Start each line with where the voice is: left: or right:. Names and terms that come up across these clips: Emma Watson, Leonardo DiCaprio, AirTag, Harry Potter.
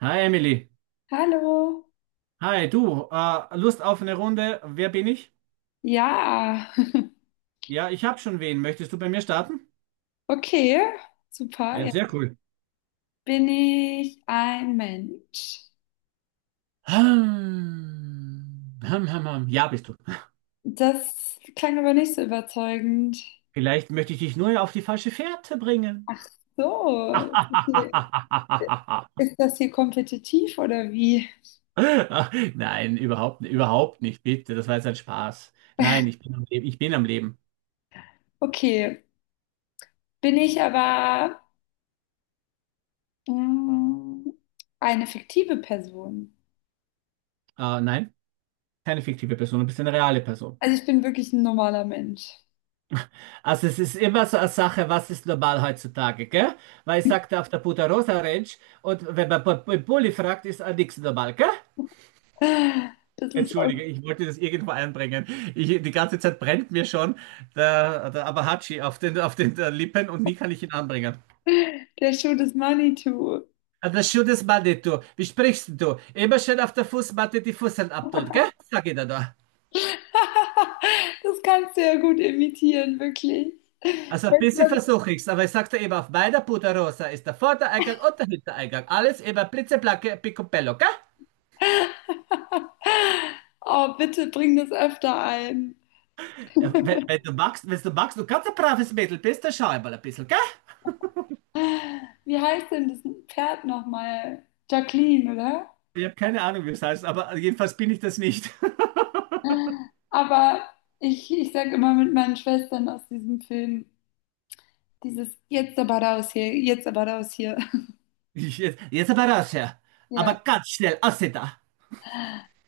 right: Hi, Emily.
left: Hallo.
right: Hi, du. Lust auf eine Runde? Wer bin ich?
left: Ja,
right: Ja, ich habe schon wen. Möchtest du bei mir starten?
left: okay, super.
right: Ja,
left: Ja.
right: sehr cool.
left: Bin ich ein Mensch?
right: Hm. Hm, hm, hm. Ja, bist du.
left: Das klang aber nicht so überzeugend.
right: Vielleicht möchte ich dich nur auf die falsche Fährte bringen.
left: Ach so, ist das hier, ist das hier kompetitiv oder wie?
right: Nein, überhaupt nicht, bitte. Das war jetzt ein Spaß. Nein, ich bin am Leben. Ich bin am Leben.
left: Okay, bin ich aber mm, eine fiktive Person?
right: Nein, keine fiktive Person, du bist eine reale Person.
left: Also ich bin wirklich ein normaler Mensch.
right: Also es ist immer so eine Sache, was ist normal heutzutage, gell? Weil ich sagte auf der Punta Rosa Ranch, und wenn man im Pulli fragt, ist auch nichts normal, gell?
left: Das ist aus
right: Entschuldige, ich wollte das irgendwo einbringen. Ich, die ganze Zeit brennt mir schon der Abahachi auf den Lippen, und nie kann ich ihn anbringen.
left: der Schuh des Manitou.
right: Ah, das schönes Mann, du. Wie sprichst du? Immer schön auf der Fußmatte die Fusseln abtun, gell? Sag ich dir da.
left: Das kannst du ja gut imitieren, wirklich.
right: Also ein bisschen versuche ich's, aber ich sagte eben, auf meiner Punta Rosa ist der Vordereingang und der Hintereingang. Alles immer blitzeblanke Picobello, gell?
left: Oh, bitte bring das öfter ein.
right: Ja, wenn du magst, wenn du magst, du ganz ein braves Mädel bist, dann schau einmal ein bisschen, gell?
left: Wie heißt denn das Pferd nochmal? Jacqueline, oder?
right: Ich habe keine Ahnung, wie es heißt, aber jedenfalls bin ich das nicht.
left: Aber ich sage immer mit meinen Schwestern aus diesem Film, dieses jetzt aber raus hier, jetzt aber raus hier.
right: Ich, jetzt aber raus her. Aber
left: Ja,
right: ganz schnell, aus da.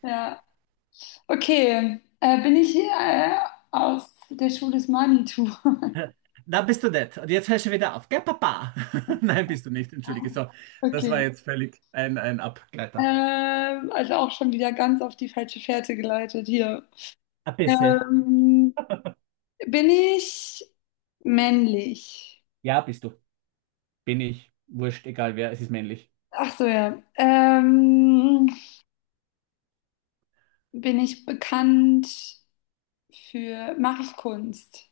left: ja. Okay, bin ich aus der Schule des Manitou?
right: Da bist du nett. Und jetzt hörst du wieder auf, gell, Papa? Nein, bist du nicht, entschuldige. So, das war
left: Okay.
right: jetzt völlig ein Abgleiter.
left: Also auch schon wieder ganz auf die falsche Fährte geleitet hier.
right: Ein bisschen.
left: Ähm, Bin ich männlich?
right: Ja, bist du. Bin ich. Wurscht, egal wer, es ist männlich.
left: Ach so, ja. Bin ich bekannt für, mache ich Kunst?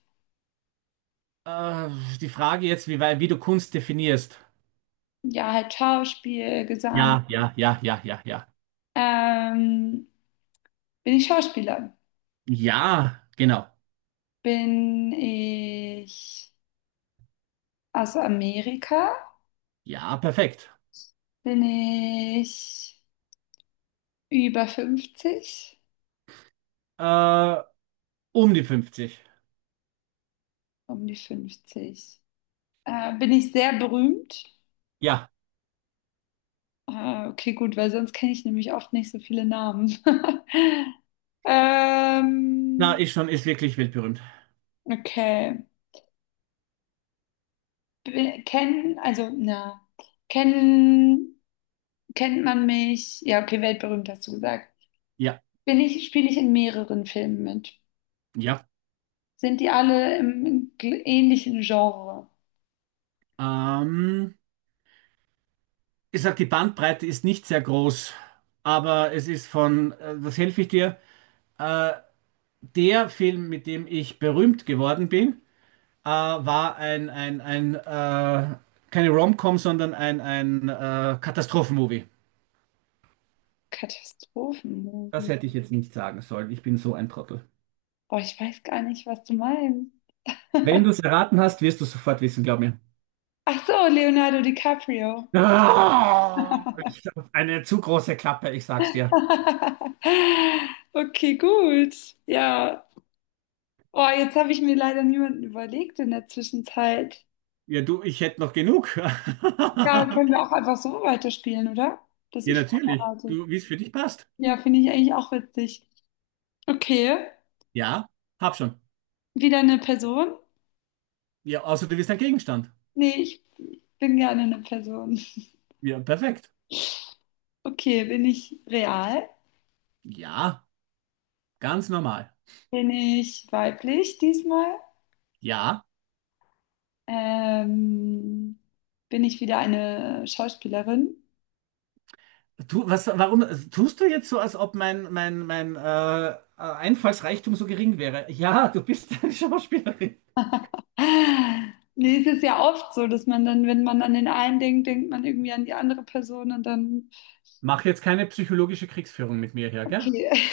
right: Äh, Die Frage jetzt, wie, wie du Kunst definierst.
left: Ja, halt Schauspiel, Gesang.
right: Ja, ja, ja, ja, ja, ja.
left: Ähm, bin ich Schauspieler?
right: Ja, genau.
left: Bin ich aus Amerika?
right: Ja, perfekt.
left: Bin ich über 50?
right: Äh, Um die 50.
left: Um die 50. Bin ich sehr berühmt?
right: Ja,
left: Ah, okay, gut, weil sonst kenne ich nämlich oft nicht so viele Namen.
right: na,
left: Ähm,
right: ist schon, ist wirklich weltberühmt.
left: okay. Kennen, also, na, kennen, kennt man mich? Ja, okay, weltberühmt hast du gesagt.
right: Ja,
left: Spiele ich in mehreren Filmen mit?
right: ja.
left: Sind die alle im ähnlichen Genre?
right: Ähm, Ich sag, die Bandbreite ist nicht sehr groß, aber es ist von, was helfe ich dir? Äh, Der Film, mit dem ich berühmt geworden bin, war ein keine Rom-Com, sondern ein Katastrophenmovie. Das
left: Katastrophenmovie.
right: hätte ich jetzt nicht sagen sollen. Ich bin so ein Trottel.
left: Boah, ich weiß gar nicht, was du meinst.
right: Wenn du es erraten hast, wirst du es sofort wissen, glaub mir.
left: Ach so, Leonardo DiCaprio.
right: Ah, ich hab eine zu große Klappe, ich sag's dir.
left: Okay, gut. Ja, oh, jetzt habe ich mir leider niemanden überlegt in der Zwischenzeit.
right: Ja, du, ich hätte noch genug.
left: Ja, können wir auch einfach so weiterspielen, oder? Dass
right: Ja,
left: ich
right: natürlich.
left: vorbereite.
right: Du, wie es für dich passt.
left: Ja, finde ich eigentlich auch witzig. Okay,
right: Ja, hab schon.
left: wieder eine Person?
right: Ja, außer du bist ein Gegenstand.
left: Nee, ich bin gerne eine Person.
right: Ja, perfekt.
left: Okay, bin ich real?
right: Ja, ganz normal.
left: Bin ich weiblich diesmal?
right: Ja.
left: Ähm, bin ich wieder eine Schauspielerin?
right: Du, was, warum tust du jetzt so, als ob mein Einfallsreichtum so gering wäre? Ja, du bist eine Schauspielerin.
left: Ah, nee, es ist ja oft so, dass man dann, wenn man an den einen denkt, denkt man irgendwie an die andere Person und dann,
right: Mach jetzt keine psychologische Kriegsführung mit mir hier, gell?
left: okay.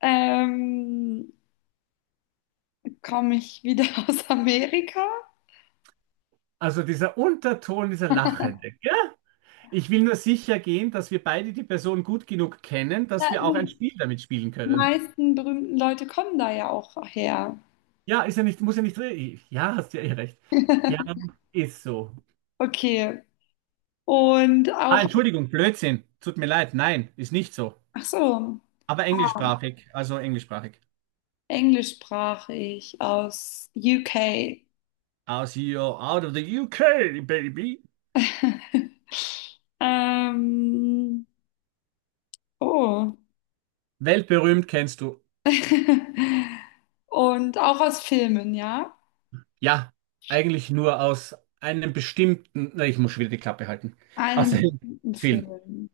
left: Ähm, komme ich wieder aus Amerika?
right: Also dieser Unterton, dieser Lachende, gell? Ich will nur sicher gehen, dass wir beide die Person gut genug kennen, dass
left: Ja,
right: wir auch ein
left: nee.
right: Spiel damit spielen
left: Die
right: können.
left: meisten berühmten Leute kommen da ja auch her.
right: Ja, ist ja nicht, muss ja nicht drin. Ja, hast ja eh recht. Ja, ist so.
left: Okay. Und
right: Ah,
left: auch,
right: Entschuldigung, Blödsinn. Tut mir leid. Nein, ist nicht so.
left: ach so,
right: Aber englischsprachig, also englischsprachig.
left: englischsprachig aus UK.
right: Aus you out of the UK, baby.
left: Ähm, oh.
right: Weltberühmt kennst du.
left: Und auch aus Filmen, ja?
right: Ja, eigentlich nur aus einem bestimmten. Na, ich muss schon wieder die Klappe halten.
left: Einem
right: Aus einem
left: bestimmten
right: Film.
left: Film.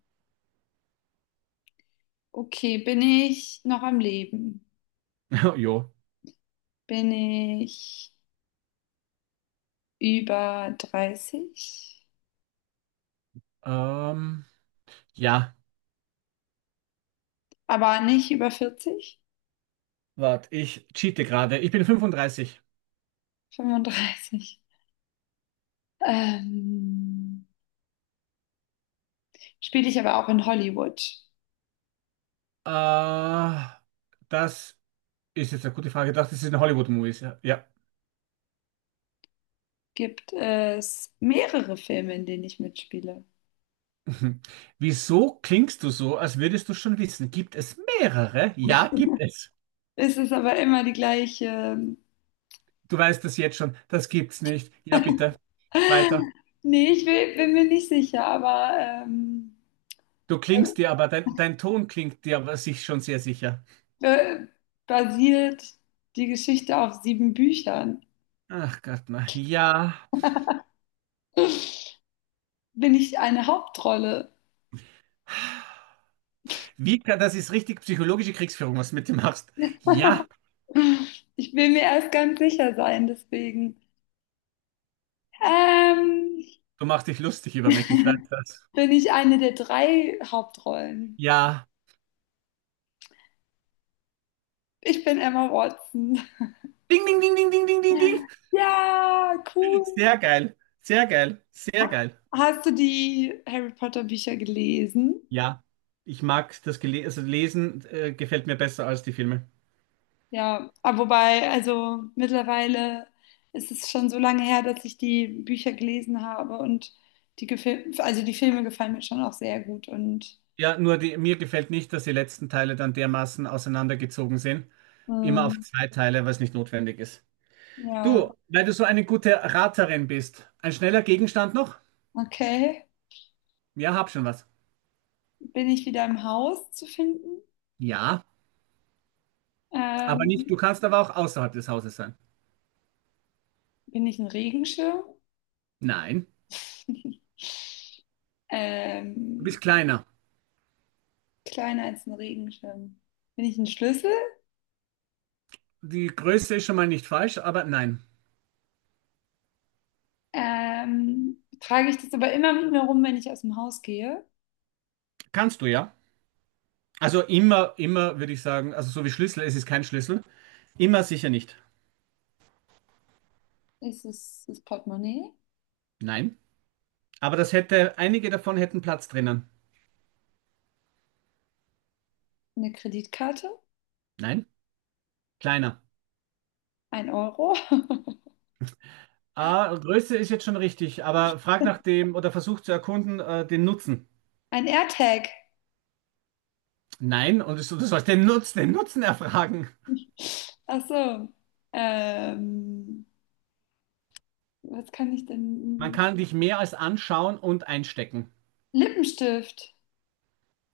left: Okay, bin ich noch am Leben?
right: Jo.
left: Bin ich über 30,
right: Ähm, ja,
left: aber nicht über 40,
right: warte, ich cheate gerade. Ich bin 35.
left: 35. Ähm, spiele ich aber auch in Hollywood.
right: Äh, Das ist jetzt eine gute Frage. Ich dachte, das ist ein Hollywood-Movies. Ja, ja.
left: Gibt es mehrere Filme, in denen ich mitspiele.
right: Wieso klingst du so, als würdest du schon wissen? Gibt es mehrere? Ja, gibt es.
left: Es ist aber immer die gleiche.
right: Du weißt das jetzt schon. Das gibt's nicht. Ja, bitte. Weiter.
left: Nee, bin mir nicht sicher, aber
right: Du klingst dir aber, dein Ton klingt dir aber sich schon sehr sicher.
left: äh, basiert die Geschichte auf sieben Büchern.
right: Ach Gott, na ja.
left: Bin ich eine Hauptrolle?
right: Wie kann, das ist richtig psychologische Kriegsführung, was du mit dir machst. Ja,
left: Ich will mir erst ganz sicher sein, deswegen. Ähm,
right: du machst dich lustig über mich, ich weiß das.
left: bin ich eine der drei Hauptrollen.
right: Ja.
left: Ich bin Emma Watson.
right: Ding, ding, ding, ding, ding, ding, ding, ding.
left: Ja, cool.
right: Sehr geil. Sehr geil. Sehr geil.
left: Hast du die Harry Potter Bücher gelesen?
right: Ja, ich mag das Gele, also Lesen gefällt mir besser als die Filme.
left: Ja, aber wobei, also mittlerweile ist es schon so lange her, dass ich die Bücher gelesen habe und die Gefil also die Filme gefallen mir schon auch sehr gut und
right: Ja, nur die, mir gefällt nicht, dass die letzten Teile dann dermaßen auseinandergezogen sind. Immer auf
left: ähm,
right: zwei Teile, was nicht notwendig ist.
left: ja,
right: Du, weil du so eine gute Raterin bist, ein schneller Gegenstand noch?
left: okay.
right: Ja, hab schon was.
left: Bin ich wieder im Haus zu finden?
right: Ja, aber
left: Ähm,
right: nicht, du kannst aber auch außerhalb des Hauses sein.
left: bin ich ein Regenschirm?
right: Nein, du
left: Ähm,
right: bist kleiner.
left: kleiner als ein Regenschirm. Bin ich ein Schlüssel?
right: Die Größe ist schon mal nicht falsch, aber nein.
left: Trage ich das aber immer mit mir rum, wenn ich aus dem Haus gehe?
right: Kannst du ja. Also immer, immer würde ich sagen, also so wie Schlüssel, es ist kein Schlüssel. Immer sicher nicht.
left: Ist es das Portemonnaie?
right: Nein. Aber das hätte, einige davon hätten Platz drinnen.
left: Eine Kreditkarte?
right: Nein, kleiner.
left: Ein Euro?
right: Ah, Größe ist jetzt schon richtig, aber frag nach dem oder versuch zu erkunden, den Nutzen.
left: Ein AirTag?
right: Nein, und du sollst den Nutzen erfragen.
left: Ach so. Ähm, was kann ich
right: Man
left: denn?
right: kann dich mehr als anschauen und einstecken.
left: Lippenstift?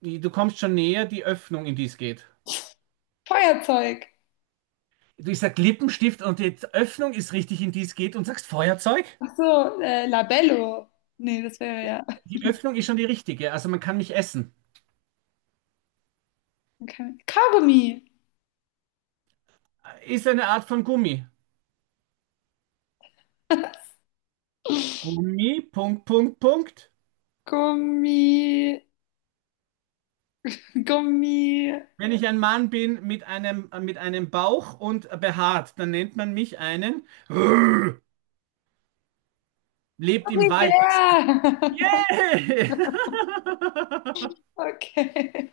right: Du kommst schon näher, die Öffnung, in die es geht.
left: Feuerzeug?
right: Ich sag Lippenstift und die Öffnung ist richtig, in die es geht, und sagst Feuerzeug?
left: Ach so, Labello. Nee, das wäre ja.
right: Die Öffnung ist schon die richtige, also man kann mich essen.
left: Okay. Kaugummi.
right: Ist eine Art von Gummi. Gummi, Punkt, Punkt, Punkt.
left: Gummi. Gummi.
right: Wenn ich ein Mann bin mit einem Bauch und behaart, dann nennt man mich einen. Lebt im Wald das Tier.
left: Gummibär.
right: Yeah!
left: Okay.